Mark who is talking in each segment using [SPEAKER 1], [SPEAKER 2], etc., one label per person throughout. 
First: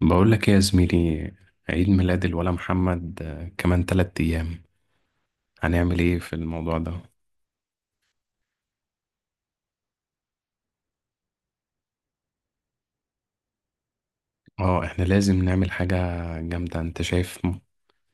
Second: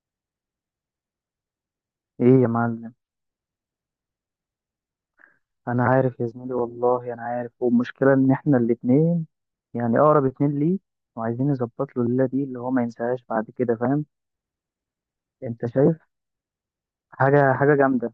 [SPEAKER 1] بقول لك ايه يا زميلي؟ عيد ميلاد
[SPEAKER 2] ايه يا
[SPEAKER 1] الولا
[SPEAKER 2] معلم.
[SPEAKER 1] محمد، كمان 3 ايام.
[SPEAKER 2] انا
[SPEAKER 1] هنعمل ايه
[SPEAKER 2] عارف يا
[SPEAKER 1] في
[SPEAKER 2] زميلي،
[SPEAKER 1] الموضوع ده؟
[SPEAKER 2] والله انا عارف. والمشكله ان احنا الاتنين، يعني اقرب اتنين ليه، وعايزين نظبط له الليله دي اللي هو ما ينساهاش بعد كده، فاهم؟
[SPEAKER 1] اه احنا لازم
[SPEAKER 2] انت
[SPEAKER 1] نعمل حاجة
[SPEAKER 2] شايف
[SPEAKER 1] جامدة. انت شايف
[SPEAKER 2] حاجه حاجه جامده.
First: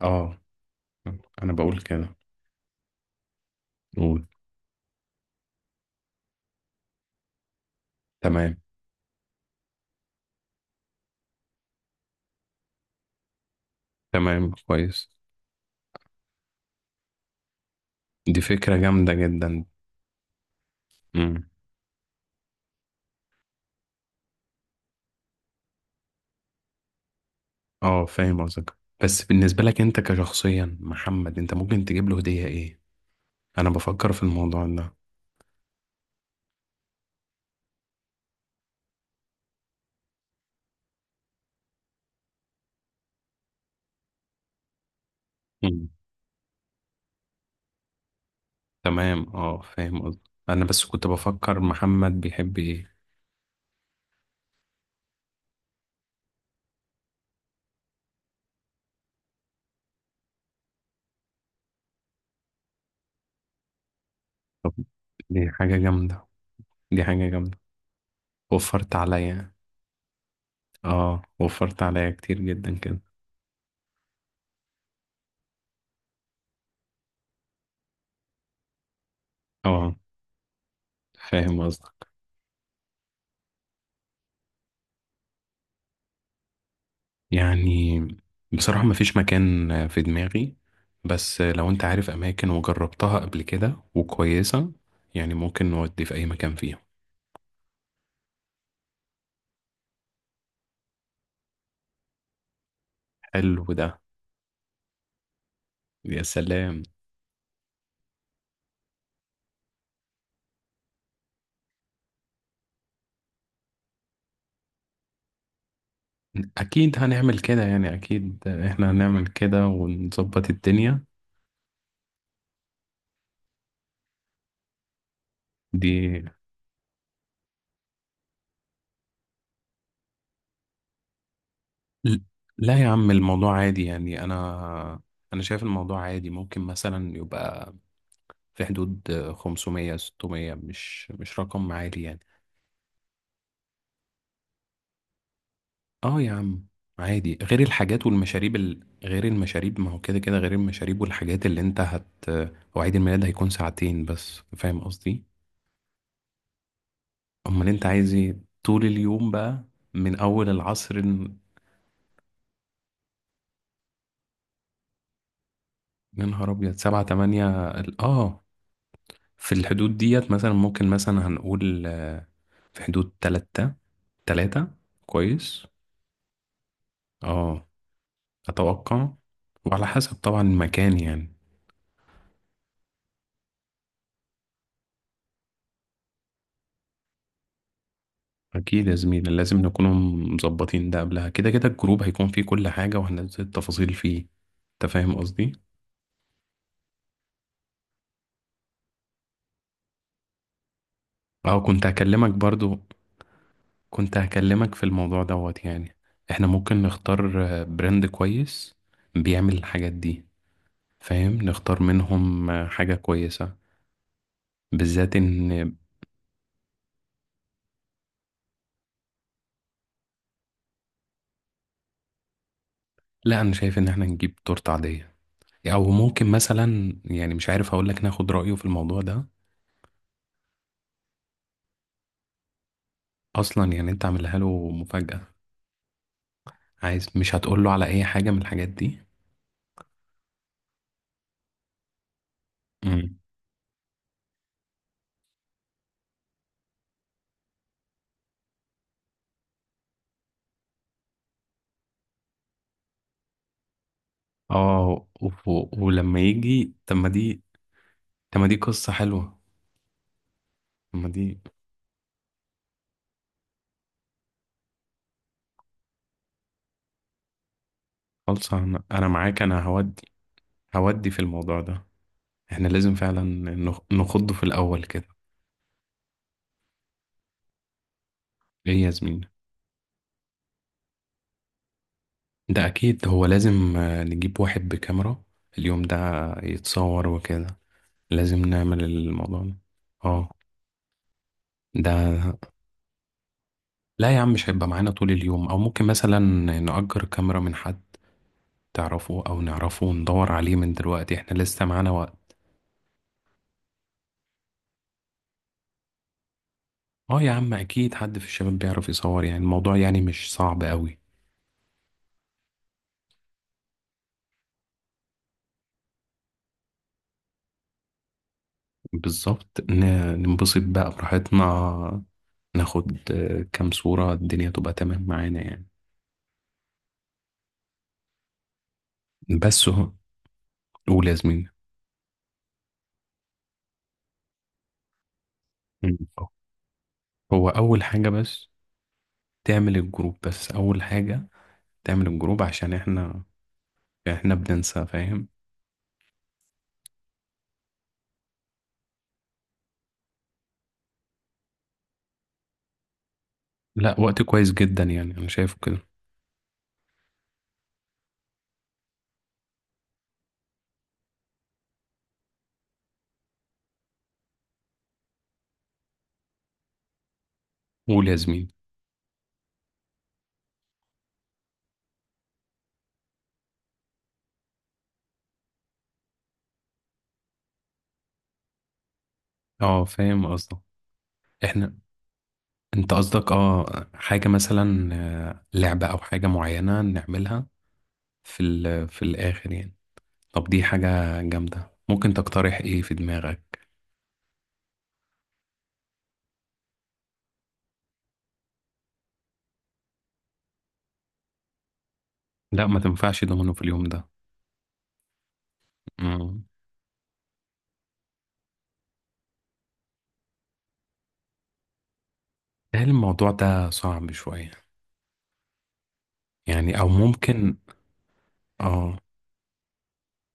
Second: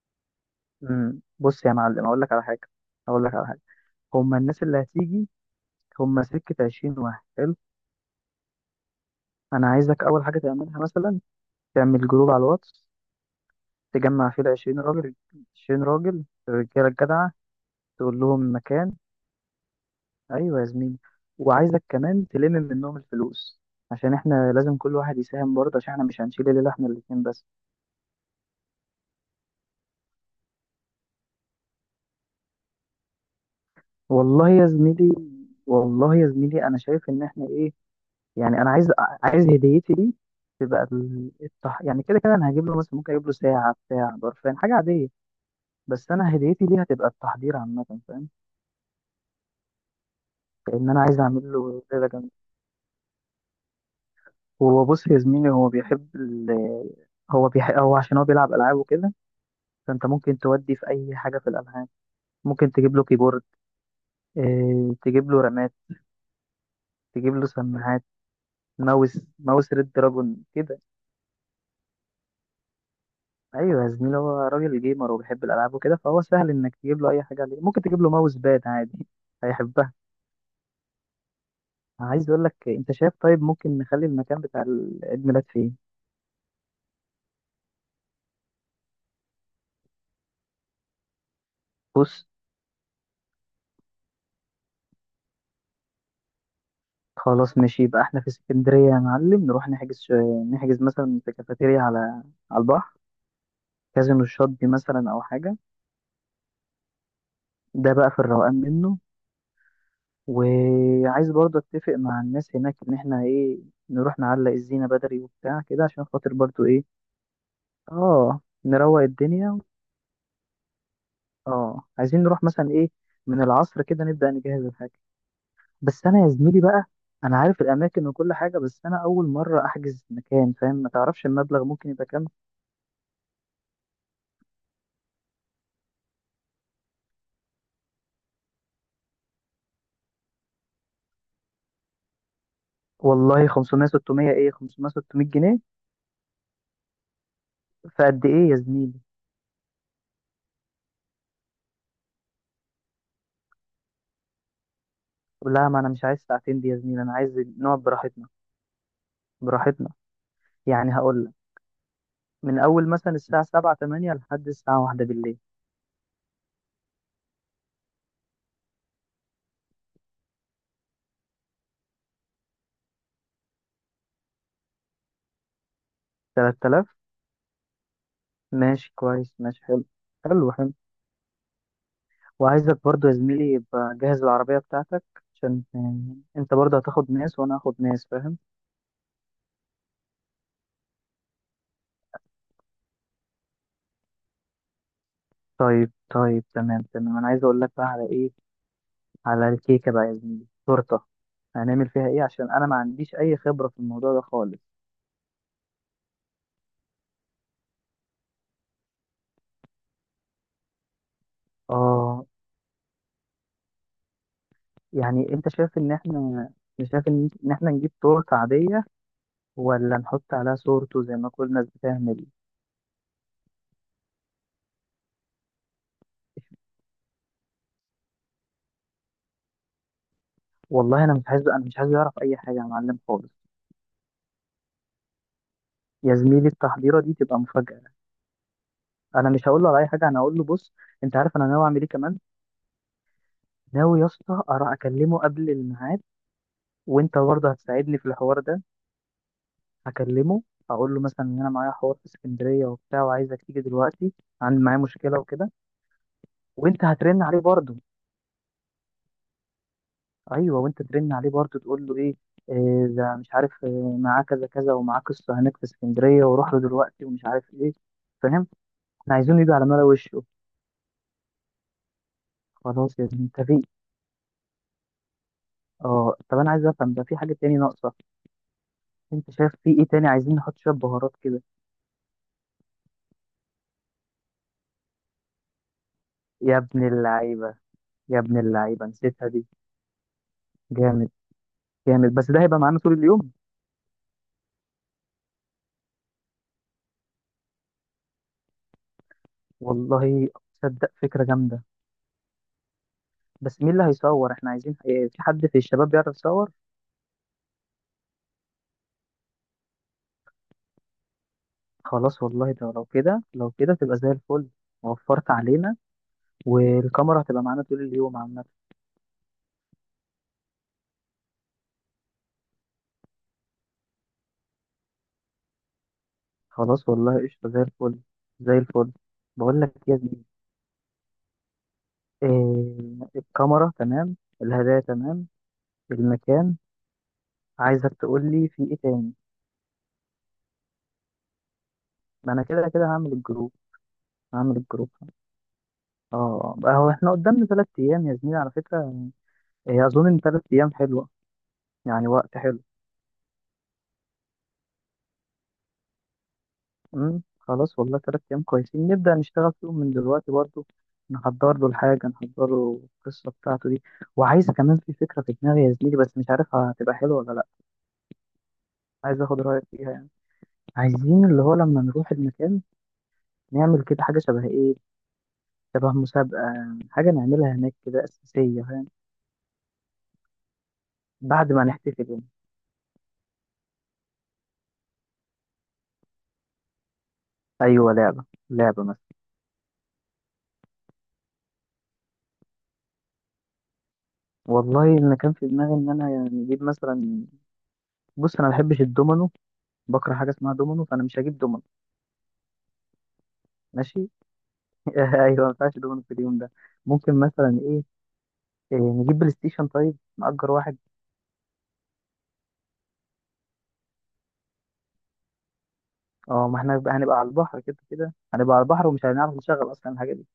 [SPEAKER 1] اه انا
[SPEAKER 2] بص يا
[SPEAKER 1] بقول
[SPEAKER 2] معلم،
[SPEAKER 1] كده.
[SPEAKER 2] اقول لك على حاجه.
[SPEAKER 1] قول.
[SPEAKER 2] هما الناس اللي هتيجي، هما سكه 20 واحد، حلو.
[SPEAKER 1] تمام،
[SPEAKER 2] انا عايزك اول حاجه تعملها مثلا، تعمل جروب على الواتس، تجمع فيه ال
[SPEAKER 1] تمام،
[SPEAKER 2] 20
[SPEAKER 1] كويس.
[SPEAKER 2] راجل. 20 راجل، الرجاله الجدعه، تقول
[SPEAKER 1] دي
[SPEAKER 2] لهم
[SPEAKER 1] فكرة
[SPEAKER 2] مكان.
[SPEAKER 1] جامدة جدا.
[SPEAKER 2] ايوه يا زميلي.
[SPEAKER 1] امم
[SPEAKER 2] وعايزك كمان تلم منهم الفلوس، عشان احنا لازم كل واحد يساهم برضه، عشان احنا مش هنشيل الليله احنا الاتنين بس.
[SPEAKER 1] اه، فاهم قصدك. بس بالنسبة لك انت كشخصيا محمد، انت ممكن تجيب له هدية ايه؟ انا بفكر في
[SPEAKER 2] والله
[SPEAKER 1] الموضوع
[SPEAKER 2] يا
[SPEAKER 1] ده.
[SPEAKER 2] زميلي والله يا زميلي، انا شايف ان احنا ايه، يعني انا عايز هديتي دي تبقى يعني كده كده انا هجيب له مثلا، ممكن اجيب له ساعه بتاع برفان حاجه عاديه.
[SPEAKER 1] امم
[SPEAKER 2] بس انا هديتي دي هتبقى التحضير عامه، فاهم؟
[SPEAKER 1] تمام، اه فاهم قصدك. انا بس
[SPEAKER 2] لان انا
[SPEAKER 1] كنت
[SPEAKER 2] عايز اعمل
[SPEAKER 1] بفكر
[SPEAKER 2] له ليله
[SPEAKER 1] محمد
[SPEAKER 2] جامده.
[SPEAKER 1] بيحب ايه.
[SPEAKER 2] هو بص يا زميلي، هو عشان هو بيلعب العاب وكده، فانت ممكن تودي في اي حاجه في الالعاب. ممكن تجيب له كيبورد،
[SPEAKER 1] طب
[SPEAKER 2] إيه تجيب له
[SPEAKER 1] دي
[SPEAKER 2] رامات،
[SPEAKER 1] حاجة جامدة. دي حاجة
[SPEAKER 2] تجيب له
[SPEAKER 1] جامدة.
[SPEAKER 2] سماعات،
[SPEAKER 1] وفرت
[SPEAKER 2] ماوس،
[SPEAKER 1] عليا.
[SPEAKER 2] ماوس ريد دراجون كده.
[SPEAKER 1] اه، وفرت عليا كتير جدا كده.
[SPEAKER 2] ايوه يا زميلي، هو راجل جيمر وبيحب الالعاب وكده، فهو سهل انك تجيب له اي حاجه عليه. ممكن تجيب له ماوس باد عادي هيحبها.
[SPEAKER 1] اه، فاهم قصدك.
[SPEAKER 2] عايز اقول لك، انت شايف طيب، ممكن نخلي المكان بتاع العيد ميلاد فين؟
[SPEAKER 1] يعني بصراحة مفيش مكان في دماغي، بس لو انت عارف
[SPEAKER 2] بص،
[SPEAKER 1] اماكن وجربتها قبل كده وكويسة، يعني ممكن نودي في اي مكان فيهم.
[SPEAKER 2] خلاص ماشي، يبقى احنا في اسكندريه يا معلم، نروح نحجز مثلا في كافيتيريا على البحر،
[SPEAKER 1] حلو ده.
[SPEAKER 2] كازينو الشاطبي مثلا، او حاجه.
[SPEAKER 1] يا سلام.
[SPEAKER 2] ده بقى في الروقان منه. وعايز برضه اتفق مع الناس هناك، ان احنا ايه، نروح نعلق الزينة بدري وبتاع كده، عشان خاطر برضه ايه.
[SPEAKER 1] اكيد هنعمل كده، يعني
[SPEAKER 2] اه،
[SPEAKER 1] اكيد احنا
[SPEAKER 2] نروق
[SPEAKER 1] هنعمل
[SPEAKER 2] الدنيا.
[SPEAKER 1] كده ونظبط الدنيا
[SPEAKER 2] اه، عايزين نروح مثلا ايه، من العصر كده نبدأ نجهز الحاجة.
[SPEAKER 1] دي.
[SPEAKER 2] بس انا يا زميلي بقى، انا عارف الاماكن وكل حاجة، بس انا اول مرة احجز مكان، فاهم؟ ما تعرفش المبلغ ممكن يبقى
[SPEAKER 1] ل-
[SPEAKER 2] كام؟
[SPEAKER 1] لا يا عم، الموضوع عادي يعني. انا شايف الموضوع عادي. ممكن مثلا يبقى في حدود 500 600، مش رقم عالي يعني.
[SPEAKER 2] والله 500 600 ايه، 500 600 جنيه؟
[SPEAKER 1] اه يا عم، عادي. غير الحاجات
[SPEAKER 2] فقد ايه
[SPEAKER 1] والمشاريب
[SPEAKER 2] يا زميلي؟
[SPEAKER 1] غير المشاريب، ما هو كده كده غير المشاريب والحاجات اللي انت هت. هو عيد الميلاد هيكون ساعتين بس، فاهم قصدي؟
[SPEAKER 2] لا، ما انا مش عايز ساعتين دي يا زميلي، انا عايز
[SPEAKER 1] امال
[SPEAKER 2] نقعد
[SPEAKER 1] انت عايز
[SPEAKER 2] براحتنا.
[SPEAKER 1] ايه؟ طول اليوم بقى.
[SPEAKER 2] براحتنا.
[SPEAKER 1] من اول
[SPEAKER 2] يعني
[SPEAKER 1] العصر
[SPEAKER 2] هقول، من أول مثلا الساعة سبعة تمانية لحد الساعة واحدة بالليل.
[SPEAKER 1] يا نهار ابيض، 7 8 في الحدود ديت مثلا. ممكن مثلا هنقول في حدود 3. 3، كويس.
[SPEAKER 2] 3000.
[SPEAKER 1] اه،
[SPEAKER 2] ماشي
[SPEAKER 1] أتوقع.
[SPEAKER 2] كويس، ماشي حلو.
[SPEAKER 1] وعلى حسب طبعا
[SPEAKER 2] حلو حلو.
[SPEAKER 1] المكان يعني.
[SPEAKER 2] وعايزك برضو يا زميلي يبقى جهز العربية بتاعتك، عشان انت برضه هتاخد ناس وانا هاخد ناس، فاهم؟
[SPEAKER 1] أكيد يا زميلي، لازم نكون مظبطين ده قبلها. كده كده الجروب هيكون فيه كل حاجة، وهننزل التفاصيل فيه. أنت فاهم قصدي؟
[SPEAKER 2] طيب طيب، تمام تمام. انا عايز اقول لك بقى على ايه، على الكيكة بقى يا زميلي، تورتة.
[SPEAKER 1] أه، كنت
[SPEAKER 2] هنعمل فيها ايه؟
[SPEAKER 1] هكلمك
[SPEAKER 2] عشان انا ما
[SPEAKER 1] برضو.
[SPEAKER 2] عنديش اي خبرة في الموضوع
[SPEAKER 1] كنت
[SPEAKER 2] ده خالص.
[SPEAKER 1] هكلمك في الموضوع دوت يعني. إحنا ممكن نختار براند كويس بيعمل الحاجات دي. فاهم؟ نختار
[SPEAKER 2] اه.
[SPEAKER 1] منهم حاجة كويسة، بالذات
[SPEAKER 2] يعني انت
[SPEAKER 1] إن...
[SPEAKER 2] شايف ان احنا، شايف ان إن احنا نجيب تورتة عادية، ولا نحط عليها صورته زي ما كل الناس بتعمل؟
[SPEAKER 1] لا، أنا شايف إن إحنا نجيب تورتة عادية. أو ممكن مثلا يعني مش عارف، هقولك ناخد رأيه في الموضوع ده.
[SPEAKER 2] والله انا مش عايز يعرف اي حاجه يا معلم خالص.
[SPEAKER 1] اصلا يعني انت عاملها له مفاجأة.
[SPEAKER 2] يا زميلي التحضيره
[SPEAKER 1] عايز،
[SPEAKER 2] دي
[SPEAKER 1] مش
[SPEAKER 2] تبقى
[SPEAKER 1] هتقول له
[SPEAKER 2] مفاجاه.
[SPEAKER 1] على اي حاجة من الحاجات دي.
[SPEAKER 2] انا مش هقول له على اي حاجه، انا هقول له بص، انت عارف انا ناوي اعمل ايه كمان.
[SPEAKER 1] امم
[SPEAKER 2] ناوي يا اسطى اكلمه قبل الميعاد، وانت برضه هتساعدني في الحوار ده. هكلمه، اقول له مثلا ان انا معايا حوار في اسكندريه وبتاع، وعايزك تيجي دلوقتي، عندي معايا مشكله وكده.
[SPEAKER 1] ولما يجي.
[SPEAKER 2] وانت هترن عليه برضه.
[SPEAKER 1] طب ما دي قصة حلوة.
[SPEAKER 2] ايوه، وانت
[SPEAKER 1] طب ما
[SPEAKER 2] ترن عليه
[SPEAKER 1] دي
[SPEAKER 2] برضه، تقول له ايه، إيه ده، مش عارف إيه، معاه كذا كذا، ومعاه قصه هناك في اسكندريه، وروح له دلوقتي، ومش عارف ايه. فاهم؟
[SPEAKER 1] خالصة. أنا
[SPEAKER 2] احنا عايزينه
[SPEAKER 1] معاك،
[SPEAKER 2] يجي
[SPEAKER 1] انا
[SPEAKER 2] على ملا
[SPEAKER 1] هودي.
[SPEAKER 2] وشه.
[SPEAKER 1] هودي في الموضوع ده. احنا لازم
[SPEAKER 2] خلاص يا ابني،
[SPEAKER 1] فعلا
[SPEAKER 2] انت في.
[SPEAKER 1] نخضه في الاول كده.
[SPEAKER 2] اه، طب انا عايز افهم ده، في حاجه تاني ناقصه؟
[SPEAKER 1] ايه يا زميلي؟
[SPEAKER 2] انت شايف في ايه تاني؟ عايزين نحط شويه بهارات كده.
[SPEAKER 1] ده اكيد. هو لازم نجيب واحد بكاميرا اليوم ده،
[SPEAKER 2] يا ابن
[SPEAKER 1] يتصور
[SPEAKER 2] اللعيبه،
[SPEAKER 1] وكده.
[SPEAKER 2] يا
[SPEAKER 1] لازم
[SPEAKER 2] ابن
[SPEAKER 1] نعمل
[SPEAKER 2] اللعيبه، نسيتها
[SPEAKER 1] الموضوع
[SPEAKER 2] دي.
[SPEAKER 1] ده. اه،
[SPEAKER 2] جامد. جامد
[SPEAKER 1] ده.
[SPEAKER 2] بس ده هيبقى معانا طول اليوم.
[SPEAKER 1] لا يا عم، مش هيبقى معانا طول اليوم. او ممكن مثلا نأجر كاميرا من حد تعرفه او نعرفه،
[SPEAKER 2] والله
[SPEAKER 1] وندور عليه من
[SPEAKER 2] تصدق
[SPEAKER 1] دلوقتي،
[SPEAKER 2] فكره
[SPEAKER 1] احنا
[SPEAKER 2] جامده،
[SPEAKER 1] لسه معانا وقت.
[SPEAKER 2] بس مين اللي هيصور؟ احنا عايزين ايه، في حد في الشباب بيعرف يصور؟
[SPEAKER 1] اه يا عم، اكيد حد في الشباب بيعرف يصور، يعني الموضوع يعني مش صعب قوي.
[SPEAKER 2] خلاص والله، ده لو كده لو كده تبقى زي الفل. وفرت علينا. والكاميرا هتبقى معانا طول اليوم عامه.
[SPEAKER 1] بالظبط، ننبسط بقى براحتنا. ناخد كام صورة، الدنيا تبقى تمام معانا يعني.
[SPEAKER 2] خلاص والله قشطه زي الفل، زي الفل. بقول
[SPEAKER 1] بس
[SPEAKER 2] لك
[SPEAKER 1] هو.
[SPEAKER 2] إيه يا ابني،
[SPEAKER 1] قول يا زميلي.
[SPEAKER 2] إيه، الكاميرا تمام، الهدايا تمام،
[SPEAKER 1] مم.
[SPEAKER 2] المكان.
[SPEAKER 1] هو أول
[SPEAKER 2] عايزك
[SPEAKER 1] حاجة
[SPEAKER 2] تقول لي
[SPEAKER 1] بس
[SPEAKER 2] في ايه تاني.
[SPEAKER 1] تعمل الجروب. بس أول حاجة تعمل
[SPEAKER 2] ما
[SPEAKER 1] الجروب
[SPEAKER 2] انا كده
[SPEAKER 1] عشان
[SPEAKER 2] كده هعمل
[SPEAKER 1] احنا
[SPEAKER 2] الجروب.
[SPEAKER 1] احنا
[SPEAKER 2] هعمل
[SPEAKER 1] بننسى،
[SPEAKER 2] الجروب.
[SPEAKER 1] فاهم.
[SPEAKER 2] اه بقى، هو احنا قدامنا 3 ايام يا زميلي على فكرة. إيه، اظن ان 3 ايام حلوة، يعني وقت حلو.
[SPEAKER 1] لا، وقت كويس جدا يعني، أنا شايفه كده.
[SPEAKER 2] خلاص والله، 3 ايام كويسين، نبدأ نشتغل فيهم من دلوقتي برضو. نحضر له الحاجة، نحضر له القصة بتاعته دي. وعايز كمان في فكرة في دماغي يا زميلي، بس مش عارف هتبقى حلوة ولا لا.
[SPEAKER 1] قول يا زميلي.
[SPEAKER 2] عايز اخد رأيك فيها يعني. عايزين اللي هو لما نروح المكان، نعمل كده حاجة شبه ايه، شبه مسابقة. حاجة نعملها هناك كده أساسية، فاهم؟
[SPEAKER 1] اه فاهم قصدك.
[SPEAKER 2] بعد ما
[SPEAKER 1] احنا.
[SPEAKER 2] نحتفل يعني.
[SPEAKER 1] انت قصدك اه، حاجة مثلا لعبة او حاجة معينة نعملها
[SPEAKER 2] أيوة، لعبة،
[SPEAKER 1] في
[SPEAKER 2] لعبة
[SPEAKER 1] ال في
[SPEAKER 2] مثلا.
[SPEAKER 1] الاخر يعني. طب دي حاجة جامدة. ممكن تقترح ايه في دماغك؟
[SPEAKER 2] والله أنا كان في دماغي إن أنا يعني أجيب مثلا، بص أنا ما بحبش الدومينو، بكره حاجة اسمها دومينو، فأنا مش هجيب دومينو.
[SPEAKER 1] لا، ما تنفعش دومينو في اليوم ده.
[SPEAKER 2] ماشي أيوة، ما ينفعش دومينو في اليوم
[SPEAKER 1] امم
[SPEAKER 2] ده. ممكن مثلا إيه نجيب بلاي ستيشن، طيب نأجر واحد.
[SPEAKER 1] هل الموضوع ده صعب شوية؟
[SPEAKER 2] اه، ما احنا
[SPEAKER 1] يعني او
[SPEAKER 2] هنبقى على
[SPEAKER 1] ممكن
[SPEAKER 2] البحر كده كده، هنبقى على البحر،
[SPEAKER 1] اه
[SPEAKER 2] ومش هنعرف نشغل أصلا الحاجة دي.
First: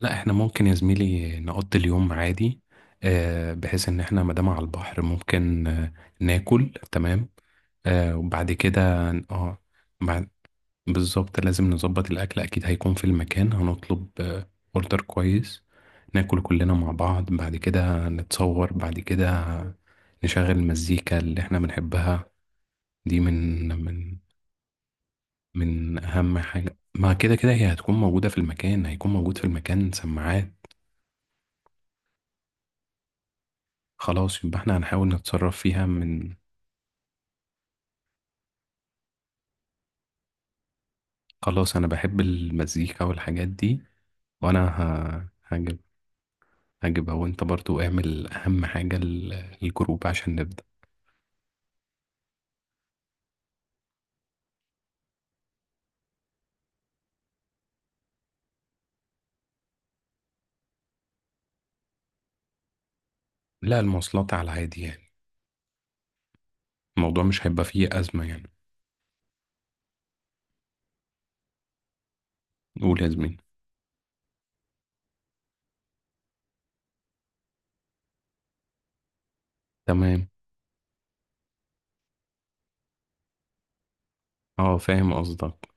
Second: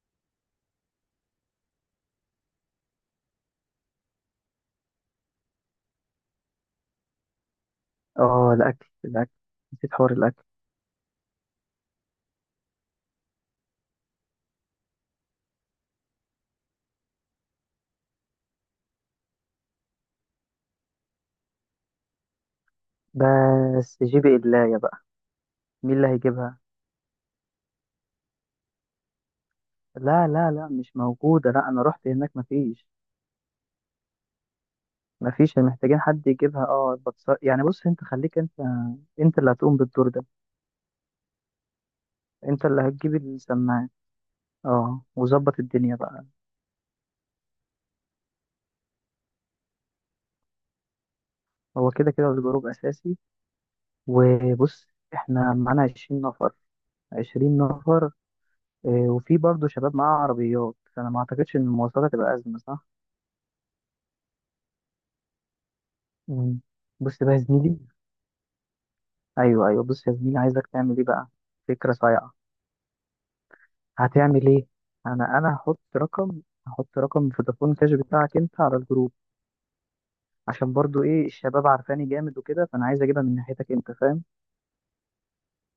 [SPEAKER 1] لا، احنا ممكن يا زميلي نقضي اليوم عادي، بحيث ان احنا مادام على البحر ممكن ناكل تمام، وبعد
[SPEAKER 2] اه،
[SPEAKER 1] كده
[SPEAKER 2] الأكل الأكل،
[SPEAKER 1] اه
[SPEAKER 2] نسيت حوار الأكل.
[SPEAKER 1] بالظبط لازم نظبط الأكل. أكيد هيكون في المكان هنطلب أوردر كويس، ناكل كلنا مع بعض، بعد كده نتصور، بعد كده نشغل المزيكا اللي احنا بنحبها. دي من
[SPEAKER 2] بس
[SPEAKER 1] من
[SPEAKER 2] جيب إدلاية بقى. مين
[SPEAKER 1] من
[SPEAKER 2] اللي
[SPEAKER 1] أهم
[SPEAKER 2] هيجيبها؟
[SPEAKER 1] حاجة، ما كده كده هي هتكون موجودة في المكان، هيكون موجود في المكان
[SPEAKER 2] لا لا
[SPEAKER 1] سماعات.
[SPEAKER 2] لا، مش موجودة، لا أنا رحت هناك مفيش.
[SPEAKER 1] خلاص، يبقى احنا هنحاول نتصرف
[SPEAKER 2] مفيش،
[SPEAKER 1] فيها
[SPEAKER 2] محتاجين حد
[SPEAKER 1] من...
[SPEAKER 2] يجيبها، اه يعني بص أنت خليك أنت، أنت اللي هتقوم بالدور ده.
[SPEAKER 1] خلاص، أنا بحب
[SPEAKER 2] أنت اللي
[SPEAKER 1] المزيكا
[SPEAKER 2] هتجيب
[SPEAKER 1] والحاجات دي.
[SPEAKER 2] السماعة.
[SPEAKER 1] وأنا
[SPEAKER 2] اه، وظبط
[SPEAKER 1] هجيب.
[SPEAKER 2] الدنيا بقى.
[SPEAKER 1] هجيبها. وانت برضو اعمل أهم حاجة الجروب عشان نبدأ.
[SPEAKER 2] هو كده كده الجروب أساسي. وبص، إحنا معانا 20 نفر، 20 نفر. وفي برضه شباب معاه عربيات، فأنا ما أعتقدش إن المواصلات هتبقى أزمة، صح؟
[SPEAKER 1] لا، المواصلات على العادي يعني.
[SPEAKER 2] مم. بص
[SPEAKER 1] الموضوع
[SPEAKER 2] بقى يا
[SPEAKER 1] مش هيبقى
[SPEAKER 2] زميلي.
[SPEAKER 1] فيه أزمة يعني.
[SPEAKER 2] أيوه أيوه، بص يا زميلي، عايزك تعمل إيه بقى، فكرة صايعة.
[SPEAKER 1] قول يا زميلي.
[SPEAKER 2] هتعمل ايه، انا هحط رقم، هحط رقم فودافون كاش بتاعك انت على الجروب.
[SPEAKER 1] تمام،
[SPEAKER 2] عشان برضو ايه، الشباب عارفاني جامد وكده، فانا عايز اجيبها من ناحيتك انت، فاهم؟
[SPEAKER 1] اه فاهم قصدك.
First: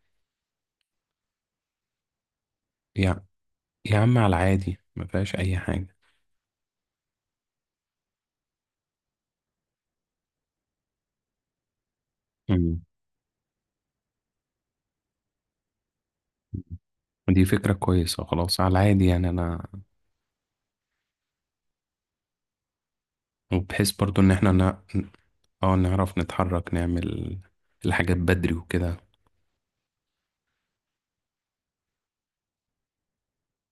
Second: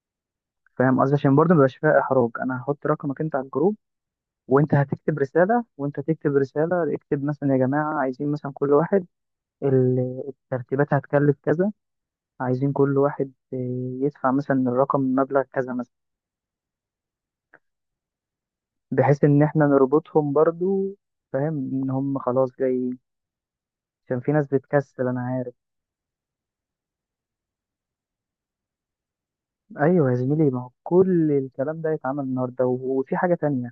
[SPEAKER 2] فاهم قصدي، عشان برضو مبيبقاش فيها احراج، انا هحط رقمك
[SPEAKER 1] يا
[SPEAKER 2] انت على الجروب.
[SPEAKER 1] يا عم، على العادي، ما فيهاش أي حاجة.
[SPEAKER 2] وانت تكتب رساله، اكتب مثلا يا جماعه، عايزين مثلا كل واحد، الترتيبات هتكلف كذا، عايزين
[SPEAKER 1] مم.
[SPEAKER 2] كل واحد إيه، يدفع مثلا الرقم مبلغ كذا مثلا.
[SPEAKER 1] دي فكرة كويسة. خلاص، على العادي
[SPEAKER 2] بحيث
[SPEAKER 1] يعني
[SPEAKER 2] ان احنا
[SPEAKER 1] أنا.
[SPEAKER 2] نربطهم برضو، فاهم ان هم خلاص جايين.
[SPEAKER 1] وبحيث
[SPEAKER 2] عشان
[SPEAKER 1] برضو إن
[SPEAKER 2] في ناس
[SPEAKER 1] احنا نا...
[SPEAKER 2] بتكسل انا عارف.
[SPEAKER 1] اه، نعرف نتحرك، نعمل الحاجات بدري وكده.
[SPEAKER 2] ايوه يا زميلي، ما هو كل الكلام ده يتعمل النهارده، وفي حاجه تانية،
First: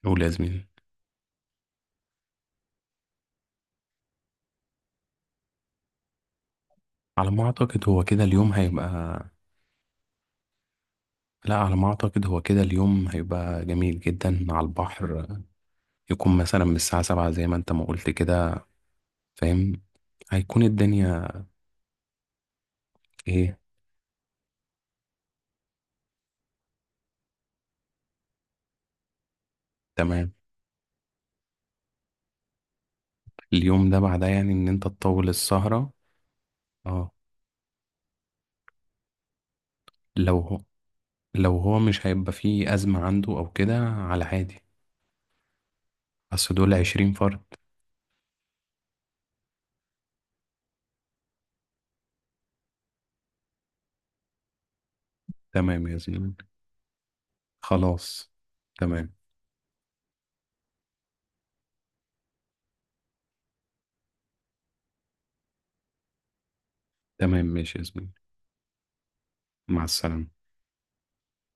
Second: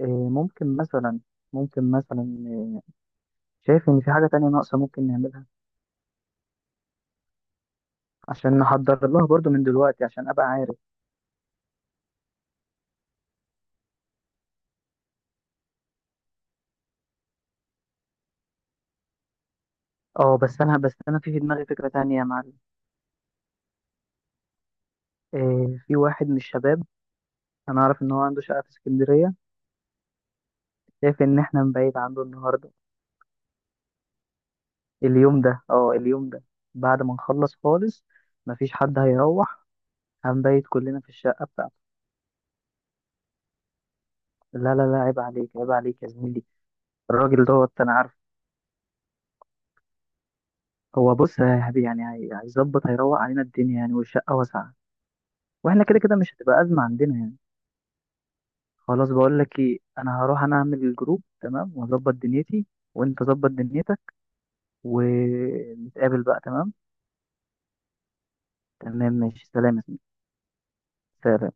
[SPEAKER 2] إيه،
[SPEAKER 1] قول يا زميلي.
[SPEAKER 2] ممكن مثلا إيه، شايف ان في حاجه تانية ناقصه ممكن نعملها؟
[SPEAKER 1] على ما أعتقد هو كده اليوم
[SPEAKER 2] عشان نحضر
[SPEAKER 1] هيبقى.
[SPEAKER 2] لها برضو من دلوقتي، عشان ابقى عارف.
[SPEAKER 1] لا، على ما أعتقد هو كده اليوم هيبقى جميل جدا على البحر. يكون مثلا من الساعة 7 زي ما أنت ما قلت كده، فاهم.
[SPEAKER 2] اه،
[SPEAKER 1] هيكون
[SPEAKER 2] بس انا في
[SPEAKER 1] الدنيا
[SPEAKER 2] في دماغي فكره تانية يا معلم.
[SPEAKER 1] ايه؟
[SPEAKER 2] إيه، في واحد من الشباب، انا اعرف ان هو عنده شقه في اسكندريه.
[SPEAKER 1] تمام.
[SPEAKER 2] شايف ان احنا نبعد عنده النهارده.
[SPEAKER 1] اليوم ده بعدها، يعني ان انت تطول
[SPEAKER 2] اليوم ده،
[SPEAKER 1] السهرة.
[SPEAKER 2] اه اليوم ده، بعد
[SPEAKER 1] اه،
[SPEAKER 2] ما نخلص خالص. مفيش حد هيروح،
[SPEAKER 1] لو هو
[SPEAKER 2] هنبيت كلنا في الشقه
[SPEAKER 1] لو
[SPEAKER 2] بتاعته.
[SPEAKER 1] هو مش هيبقى فيه أزمة عنده او كده، على عادي.
[SPEAKER 2] لا لا لا، عيب عليك، عيب عليك يا زميلي.
[SPEAKER 1] بس دول عشرين
[SPEAKER 2] الراجل
[SPEAKER 1] فرد
[SPEAKER 2] دوت انا عارف. هو بص يا حبيبي يعني، هيظبط، هيروق علينا الدنيا يعني، والشقة واسعة. واحنا
[SPEAKER 1] تمام يا
[SPEAKER 2] كده كده
[SPEAKER 1] زميلي.
[SPEAKER 2] مش هتبقى أزمة عندنا يعني.
[SPEAKER 1] خلاص،
[SPEAKER 2] خلاص،
[SPEAKER 1] تمام.
[SPEAKER 2] بقول لك ايه، انا هروح انا اعمل الجروب تمام، واظبط دنيتي، وانت ظبط دنيتك، ونتقابل بقى، تمام.
[SPEAKER 1] تمام ماشي يا زميلي.
[SPEAKER 2] تمام ماشي، سلام يا
[SPEAKER 1] مع
[SPEAKER 2] زميلي.
[SPEAKER 1] السلامة.
[SPEAKER 2] سلام.